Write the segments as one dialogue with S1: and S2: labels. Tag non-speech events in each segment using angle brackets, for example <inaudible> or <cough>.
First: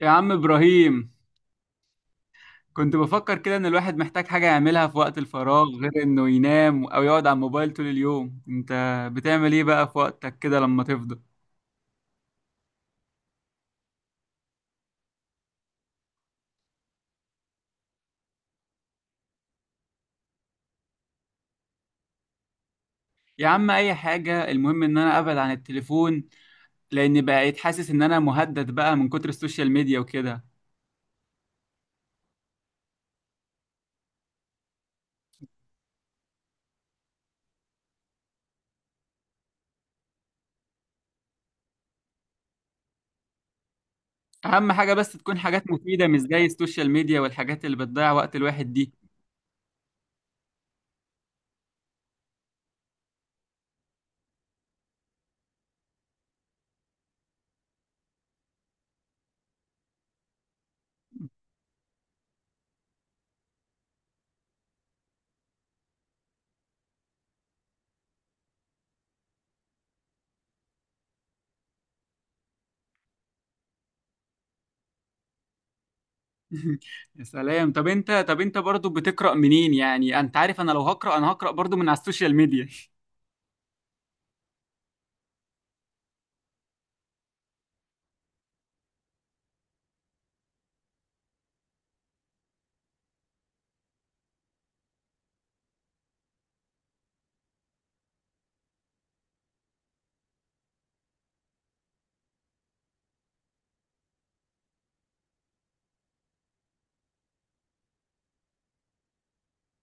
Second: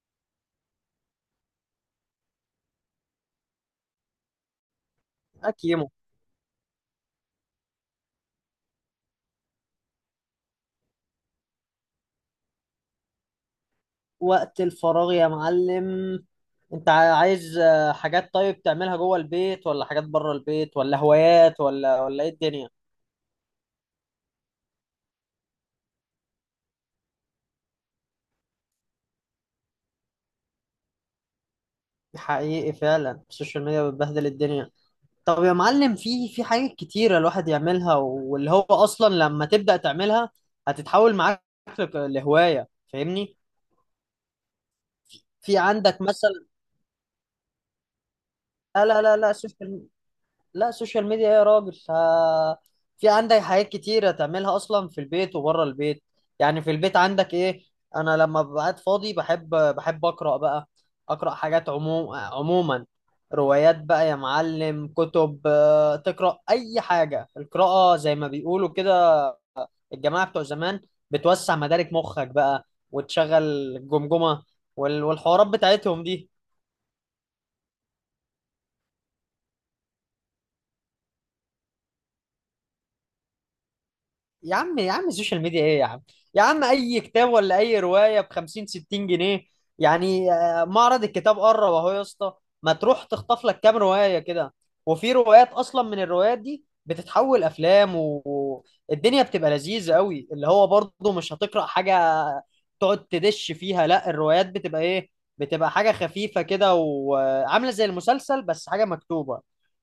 S1: يا عم إبراهيم، كنت بفكر كده إن الواحد محتاج حاجة يعملها في وقت الفراغ
S2: اكيمو.
S1: غير إنه ينام أو يقعد على الموبايل طول اليوم. أنت بتعمل إيه بقى في وقتك كده لما تفضى؟
S2: وقت الفراغ يا معلم. انت عايز، حاجات طيب تعملها جوه البيت، ولا حاجات بره البيت، ولا هوايات، ولا ايه الدنيا؟
S1: يا عم، أي حاجة المهم إن أنا أبعد عن التليفون، لأن بقيت حاسس إن أنا مهدد بقى من كتر السوشيال ميديا وكده.
S2: حقيقي فعلا، السوشيال ميديا بتبهدل الدنيا. طب يا معلم، في حاجات كتيرة الواحد يعملها، واللي هو اصلا لما تبدأ تعملها هتتحول معاك لهواية، فاهمني؟
S1: أهم حاجة بس تكون
S2: في
S1: حاجات
S2: عندك
S1: مفيدة، مش زي
S2: مثلا.
S1: السوشيال ميديا والحاجات اللي بتضيع وقت الواحد
S2: لا
S1: دي.
S2: لا لا لا سوشيال، لا السوشيال ميديا يا راجل. في عندك حاجات كتيرة تعملها أصلا في البيت وبره البيت. يعني في البيت عندك إيه؟ أنا لما ببقى قاعد فاضي بحب أقرأ بقى، أقرأ حاجات عموم عموما، روايات بقى يا معلم، كتب، تقرأ أي حاجة. القراءة زي ما بيقولوا كده الجماعة بتوع زمان، بتوسع مدارك مخك بقى، وتشغل الجمجمة، والحوارات بتاعتهم دي.
S1: <laughs> يا سلام. طب انت برضو بتقرأ منين؟ يعني انت عارف انا لو هقرأ انا هقرأ برضو من على السوشيال ميديا.
S2: يا عم يا عم السوشيال ميديا ايه يا عم؟ يا عم، اي كتاب ولا اي روايه ب 50 60 جنيه يعني. معرض الكتاب قرب اهو يا اسطى، ما تروح تخطف لك كام روايه كده. وفي روايات اصلا من الروايات دي بتتحول افلام، والدنيا بتبقى لذيذه قوي، اللي هو برضه مش هتقرا حاجه تقعد تدش فيها. لا الروايات بتبقى ايه، بتبقى حاجه خفيفه كده، وعامله زي المسلسل بس حاجه مكتوبه،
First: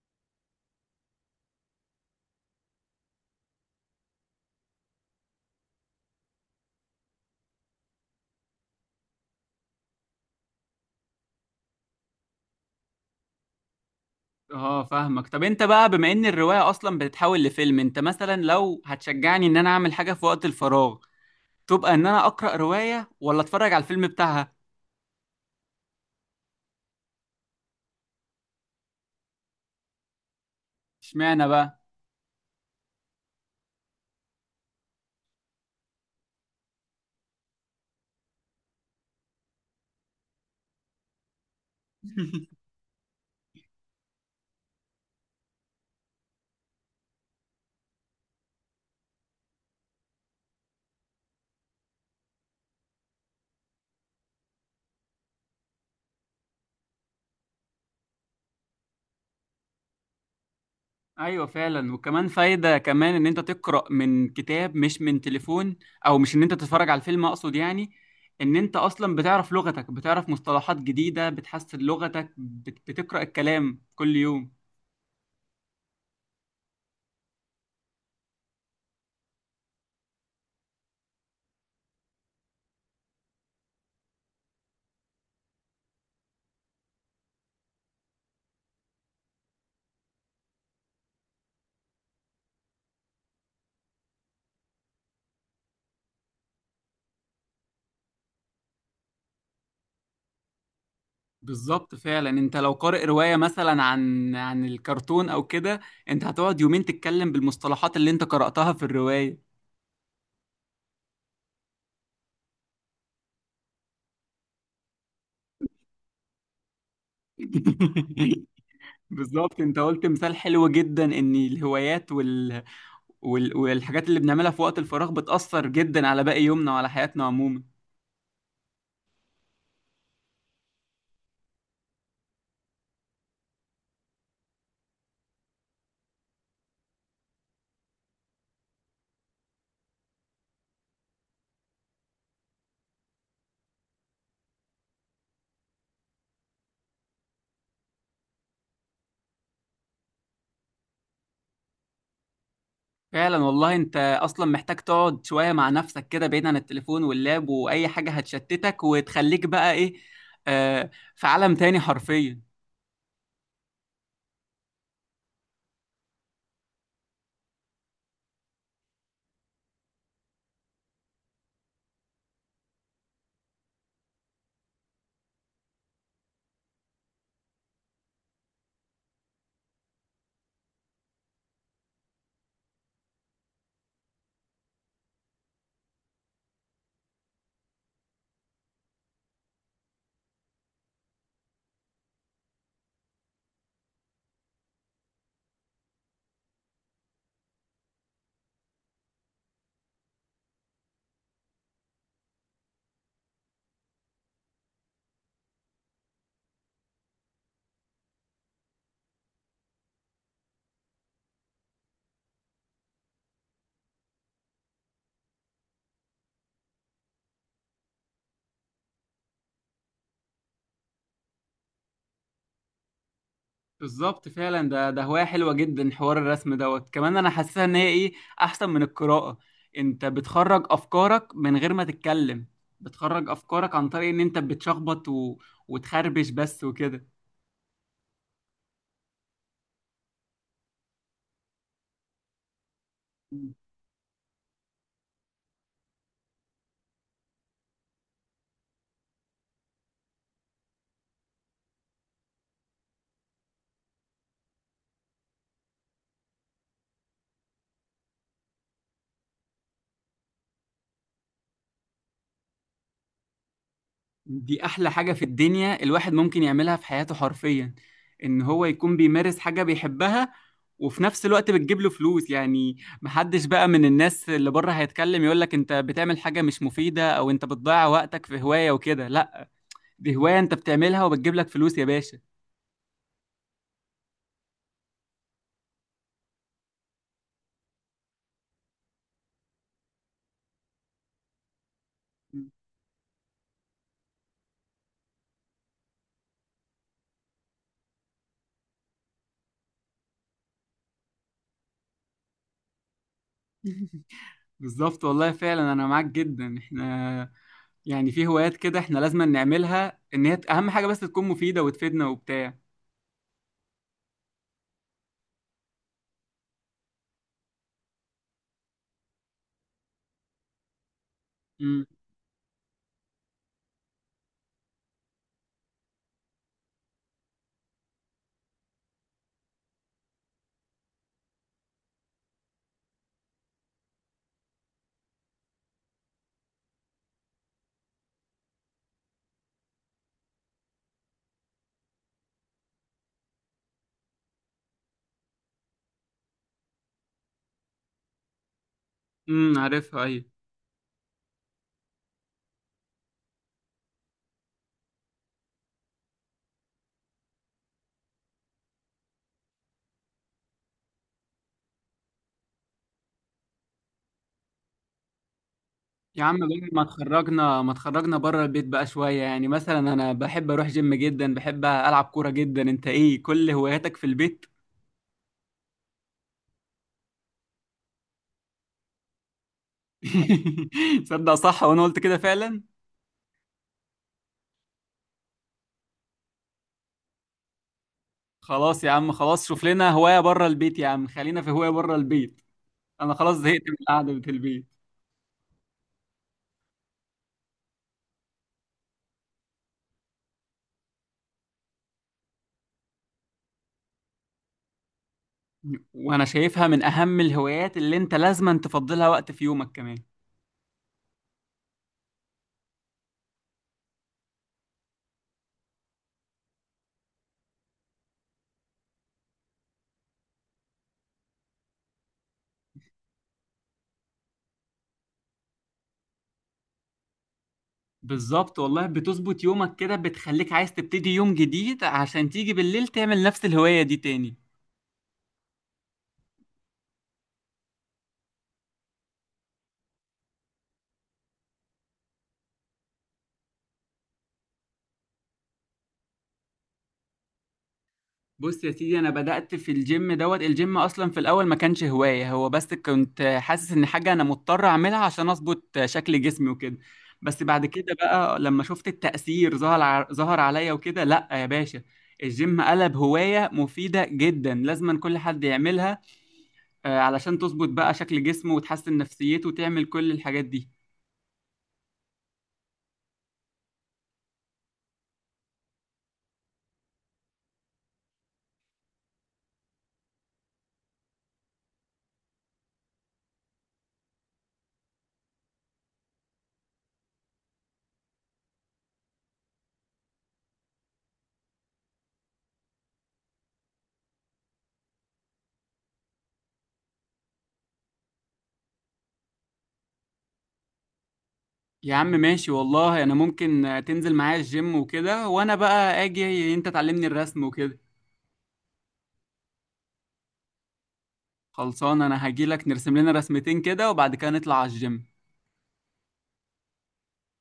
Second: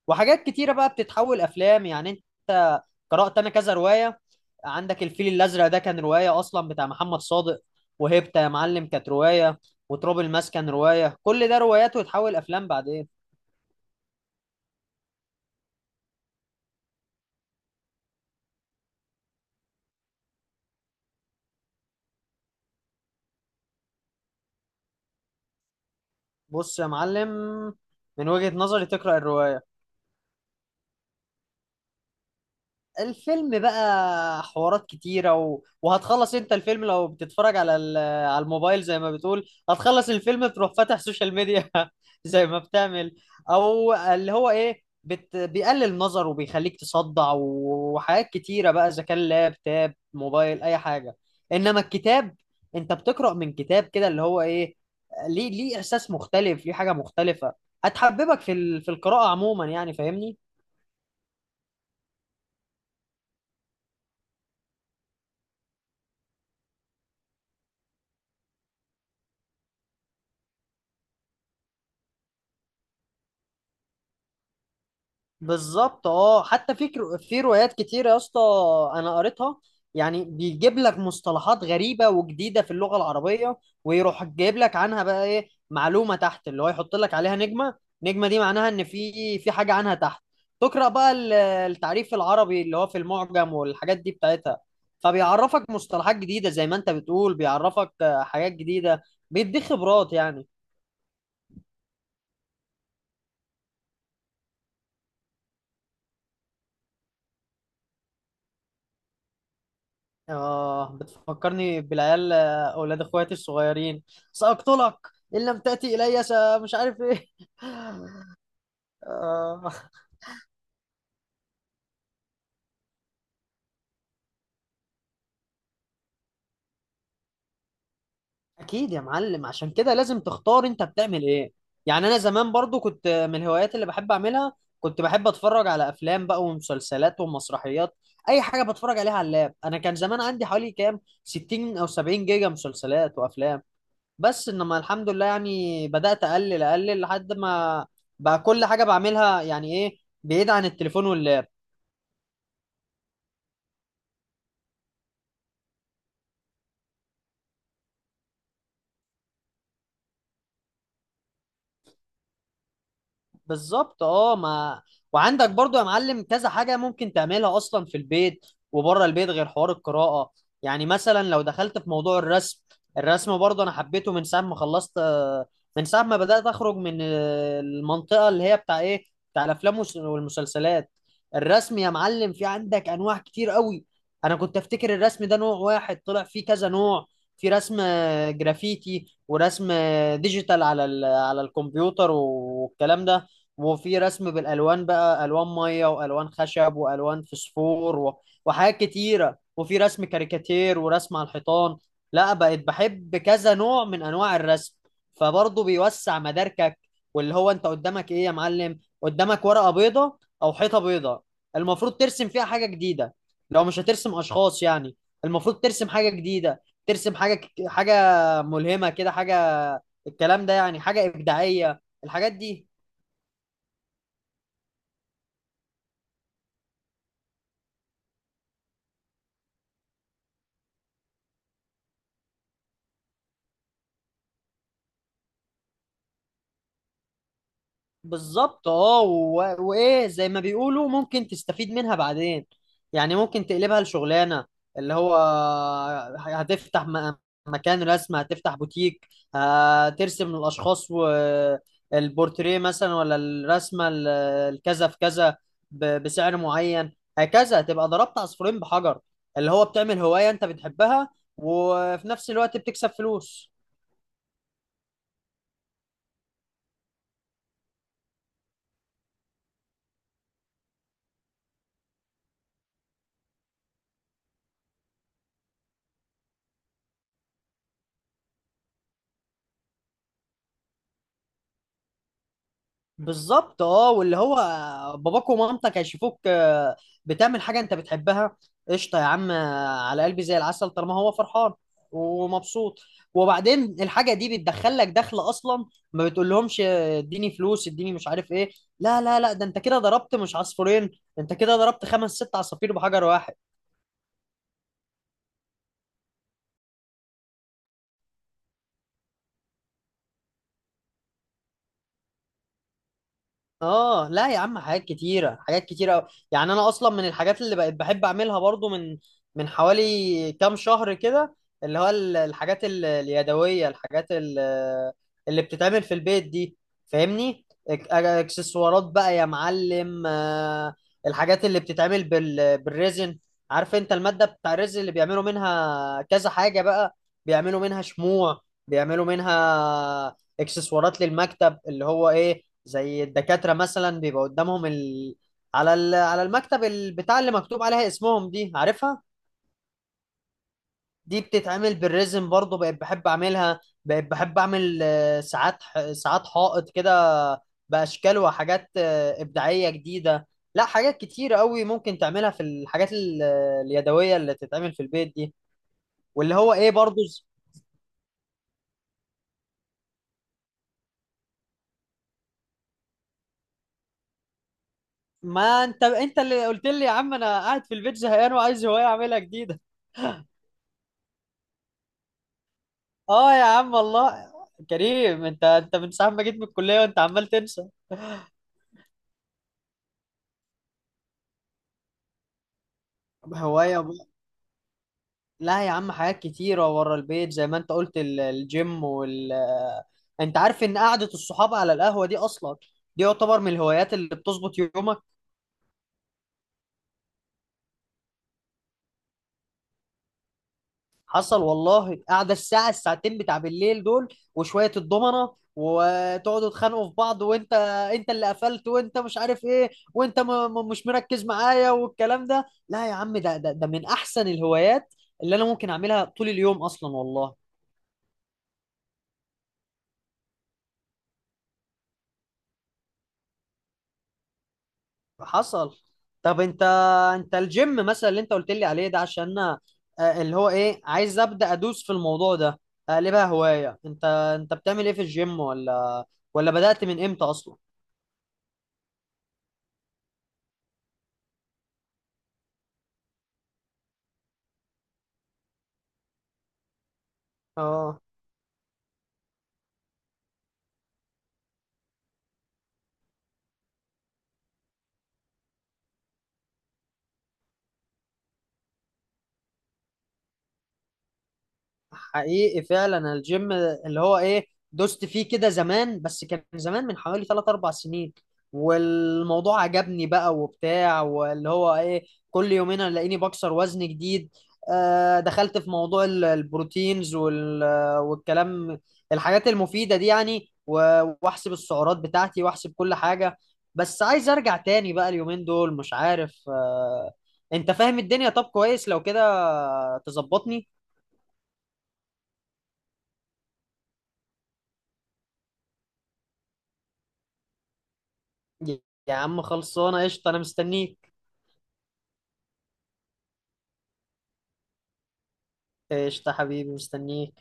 S2: وحاجات كتيره بقى بتتحول افلام يعني. انت، قرات انا كذا روايه. عندك الفيل الازرق ده كان روايه اصلا بتاع محمد صادق، وهيبتا يا معلم كانت روايه، وتراب الماس كان روايه، كل ده روايات وتحول افلام بعدين.
S1: اه فاهمك. طب انت بقى، بما ان الرواية اصلا بتتحول لفيلم، انت مثلا لو هتشجعني ان انا اعمل حاجة في وقت الفراغ تبقى ان انا اقرأ رواية ولا اتفرج على الفيلم بتاعها؟
S2: بص يا معلم، من وجهه نظري تقرا الروايه.
S1: اشمعنى بقى؟
S2: الفيلم بقى حوارات كتيرة، وهتخلص انت الفيلم لو بتتفرج على على الموبايل زي ما بتقول، هتخلص الفيلم تروح فاتح سوشيال ميديا <laughs> زي ما بتعمل. او اللي هو ايه، بيقلل النظر، وبيخليك تصدع، وحاجات كتيرة بقى، اذا كان لاب تاب موبايل اي حاجة. انما الكتاب، انت بتقرأ من كتاب كده اللي هو ايه، ليه، احساس مختلف، ليه حاجة مختلفة، هتحببك في في القراءة عموما يعني، فاهمني؟
S1: ايوه فعلا. وكمان فايدة كمان ان انت تقرأ من كتاب مش من تليفون، او مش ان انت تتفرج على الفيلم اقصد يعني، ان انت اصلا بتعرف لغتك، بتعرف مصطلحات جديدة، بتحسن لغتك، بتقرأ الكلام كل يوم.
S2: بالظبط. اه حتى في روايات كتير يا اسطى انا قريتها، يعني بيجيب لك مصطلحات غريبه وجديده في اللغه العربيه، ويروح جايب لك عنها بقى ايه، معلومه تحت اللي هو يحط لك عليها نجمه. نجمه دي معناها ان في حاجه عنها تحت، تقرا بقى التعريف العربي اللي هو في المعجم والحاجات دي بتاعتها. فبيعرفك مصطلحات جديده، زي ما انت بتقول بيعرفك حاجات جديده، بيديك خبرات يعني.
S1: بالظبط فعلا. انت لو قارئ رواية مثلا عن الكرتون او كده انت هتقعد يومين تتكلم بالمصطلحات اللي انت قرأتها في الرواية.
S2: آه بتفكرني بالعيال، أولاد إخواتي الصغيرين. سأقتلك إن لم تأتي إلي مش عارف إيه.
S1: <laughs>
S2: <laughs>
S1: بالظبط.
S2: آه.
S1: انت قلت مثال حلو جدا، ان الهوايات والحاجات اللي بنعملها في وقت الفراغ بتأثر جدا على باقي يومنا وعلى حياتنا عموما.
S2: أكيد يا معلم، عشان كده لازم تختار أنت بتعمل إيه. يعني أنا زمان برضو كنت من الهوايات اللي بحب أعملها، كنت بحب أتفرج على أفلام بقى ومسلسلات ومسرحيات، أي حاجة بتفرج عليها على اللاب. أنا كان زمان عندي حوالي كام 60 أو 70 جيجا مسلسلات وأفلام، بس انما الحمد لله يعني، بدأت اقلل اقلل لحد ما بقى كل حاجة بعملها يعني ايه، بعيد عن التليفون واللاب.
S1: فعلا والله. انت اصلا محتاج تقعد شوية مع نفسك كده بعيد عن التليفون واللاب واي حاجة هتشتتك، وتخليك بقى ايه، آه في عالم تاني حرفيا.
S2: بالظبط. اه ما، وعندك برضو يا معلم كذا حاجة ممكن تعملها أصلا في البيت وبره البيت غير حوار القراءة. يعني مثلا لو دخلت في موضوع الرسم، الرسم برضو أنا حبيته من ساعة ما خلصت، من ساعة ما بدأت أخرج من، المنطقة اللي هي بتاع إيه، بتاع الأفلام، والمسلسلات. الرسم يا معلم في عندك أنواع كتير قوي، أنا كنت أفتكر الرسم ده نوع واحد، طلع فيه كذا نوع. في رسم جرافيتي، ورسم ديجيتال على على الكمبيوتر والكلام ده، وفي رسم بالالوان بقى، الوان ميه والوان خشب والوان فسفور وحاجات كتيره، وفي رسم كاريكاتير ورسم على الحيطان. لا بقيت بحب كذا نوع من انواع الرسم، فبرضه بيوسع مداركك. واللي هو انت قدامك ايه يا معلم، قدامك ورقه بيضه او حيطه بيضه، المفروض ترسم فيها حاجه جديده، لو مش هترسم اشخاص يعني. المفروض ترسم حاجه جديده، ترسم حاجه حاجه ملهمه كده، حاجه الكلام ده يعني، حاجه ابداعيه الحاجات دي.
S1: بالظبط فعلا. ده هواية حلوة جدا حوار الرسم دوت. كمان انا حاسسها ان هي ايه، احسن من القراءة. انت بتخرج افكارك من غير ما تتكلم. بتخرج افكارك عن طريق ان انت بتشخبط وتخربش بس وكده.
S2: بالظبط. اه وايه زي ما بيقولوا ممكن تستفيد منها بعدين، يعني ممكن تقلبها لشغلانه، اللي هو هتفتح مكان رسم، هتفتح بوتيك، هترسم الاشخاص والبورتريه مثلا، ولا الرسمه الكذا في كذا، بسعر معين هكذا، تبقى ضربت عصفورين بحجر. اللي هو بتعمل هوايه انت بتحبها، وفي نفس الوقت بتكسب فلوس.
S1: دي احلى حاجة في الدنيا الواحد ممكن يعملها في حياته حرفيا، ان هو يكون بيمارس حاجة بيحبها وفي نفس الوقت بتجيب له فلوس يعني. محدش بقى من الناس اللي بره هيتكلم يقولك انت بتعمل حاجة مش مفيدة او انت بتضيع وقتك في هواية وكده، لا، دي هواية انت بتعملها وبتجيب لك فلوس يا باشا.
S2: بالظبط. اه واللي هو باباك ومامتك هيشوفوك، بتعمل حاجه انت بتحبها، قشطه يا عم. على قلبي زي العسل طالما هو فرحان ومبسوط. وبعدين الحاجه دي بتدخل لك دخل اصلا، ما بتقولهمش اديني فلوس، اديني مش عارف ايه. لا لا لا، ده انت كده ضربت مش عصفورين، انت كده ضربت خمس ست عصافير بحجر واحد.
S1: بالظبط والله فعلا انا معاك جدا. احنا يعني في هوايات كده احنا لازم نعملها، ان هي اهم حاجة بس تكون مفيدة وتفيدنا وبتاع.
S2: اه لا يا عم، حاجات كتيرة حاجات كتيرة أوي. يعني انا اصلا من الحاجات اللي بقيت بحب اعملها برضو، من حوالي كام شهر كده، اللي
S1: امم.
S2: هو الحاجات اليدوية، الحاجات اللي بتتعمل في البيت دي، فاهمني؟ اكسسوارات بقى يا معلم. الحاجات اللي بتتعمل بالريزن. عارف انت المادة بتاع الريزن اللي بيعملوا منها كذا حاجة بقى، بيعملوا منها شموع، بيعملوا منها اكسسوارات للمكتب اللي هو ايه، زي الدكاترة مثلا بيبقى قدامهم على على المكتب بتاع اللي مكتوب عليها اسمهم دي، عارفها؟
S1: امم، عارفها ايوه.
S2: دي بتتعمل بالريزم برضو، بقيت بحب اعملها، بقيت بحب اعمل ساعات ساعات حائط كده، باشكال وحاجات ابداعية جديدة. لا حاجات كتير قوي ممكن تعملها في الحاجات اليدوية اللي تتعمل في البيت دي.
S1: يا
S2: واللي
S1: عم
S2: هو
S1: بقى،
S2: ايه
S1: ما
S2: برضو،
S1: تخرجنا ما تخرجنا بره البيت بقى شوية، يعني مثلا انا بحب اروح جيم جدا، بحب العب كورة جدا، انت ايه كل هواياتك في البيت؟
S2: ما انت اللي قلت لي يا عم انا قاعد في البيت زهقان وعايز هواية اعملها جديدة.
S1: <laughs> صدق صح. وانا قلت كده فعلا.
S2: اه يا عم والله، كريم انت من ساعة ما جيت من الكلية وانت عمال تنسى.
S1: خلاص يا عم، خلاص شوف لنا هواية بره البيت، يا عم خلينا في هواية بره البيت، انا خلاص زهقت من
S2: هواية بقى.
S1: القعده بتاع البيت.
S2: لا يا عم، حاجات كتيرة ورا البيت زي ما انت قلت، الجيم انت عارف ان قعدة الصحاب على القهوة دي اصلا، دي يعتبر من الهوايات اللي بتظبط يومك.
S1: وانا شايفها من اهم الهوايات اللي انت لازما تفضلها وقت في يومك كمان.
S2: حصل والله، قاعده الساعه الساعتين بتاع بالليل دول، وشويه الضمنه، وتقعدوا تخانقوا في بعض وانت اللي قفلت وانت مش عارف ايه وانت مش مركز معايا والكلام ده. لا يا عم، ده من احسن الهوايات اللي انا ممكن اعملها طول اليوم اصلا والله.
S1: بالظبط والله. بتظبط يومك كده، بتخليك عايز تبتدي يوم جديد عشان تيجي بالليل تعمل نفس الهوايه دي تاني.
S2: حصل. طب انت الجيم مثلا اللي انت قلت لي عليه ده، عشان انا، اللي هو ايه عايز ابدا ادوس في الموضوع ده، اقلبها هوايه. انت بتعمل ايه في الجيم، ولا بدات من امتى اصلا؟
S1: بص يا سيدي، انا بدأت في الجيم دوت. الجيم اصلا في الاول ما كانش هواية، هو بس كنت حاسس ان حاجة انا مضطر اعملها عشان اظبط شكل جسمي وكده. بس بعد كده
S2: اه
S1: بقى لما شفت التأثير ظهر عليا وكده، لا يا باشا، الجيم قلب هواية مفيدة جدا لازما كل حد يعملها، علشان تظبط بقى شكل جسمه وتحسن نفسيته وتعمل كل الحاجات دي.
S2: حقيقي فعلا، الجيم اللي هو ايه دوست فيه كده زمان، بس كان زمان من حوالي 3 4 سنين، والموضوع عجبني بقى وبتاع، واللي هو ايه كل يومين الاقيني بكسر وزن جديد. آه دخلت في موضوع البروتينز والكلام الحاجات المفيدة دي يعني، واحسب السعرات بتاعتي واحسب كل حاجة. بس عايز ارجع تاني بقى اليومين دول، مش عارف. آه انت فاهم الدنيا، طب كويس لو كده تظبطني.
S1: يا عم ماشي والله. انا ممكن تنزل معايا الجيم وكده وانا بقى اجي انت تعلمني الرسم وكده.
S2: يا عم خلصانة قشطة، أنا مستنيك.
S1: خلصان. انا هجيلك نرسم لنا رسمتين كده وبعد كده نطلع على الجيم.
S2: قشطة حبيبي، مستنيك.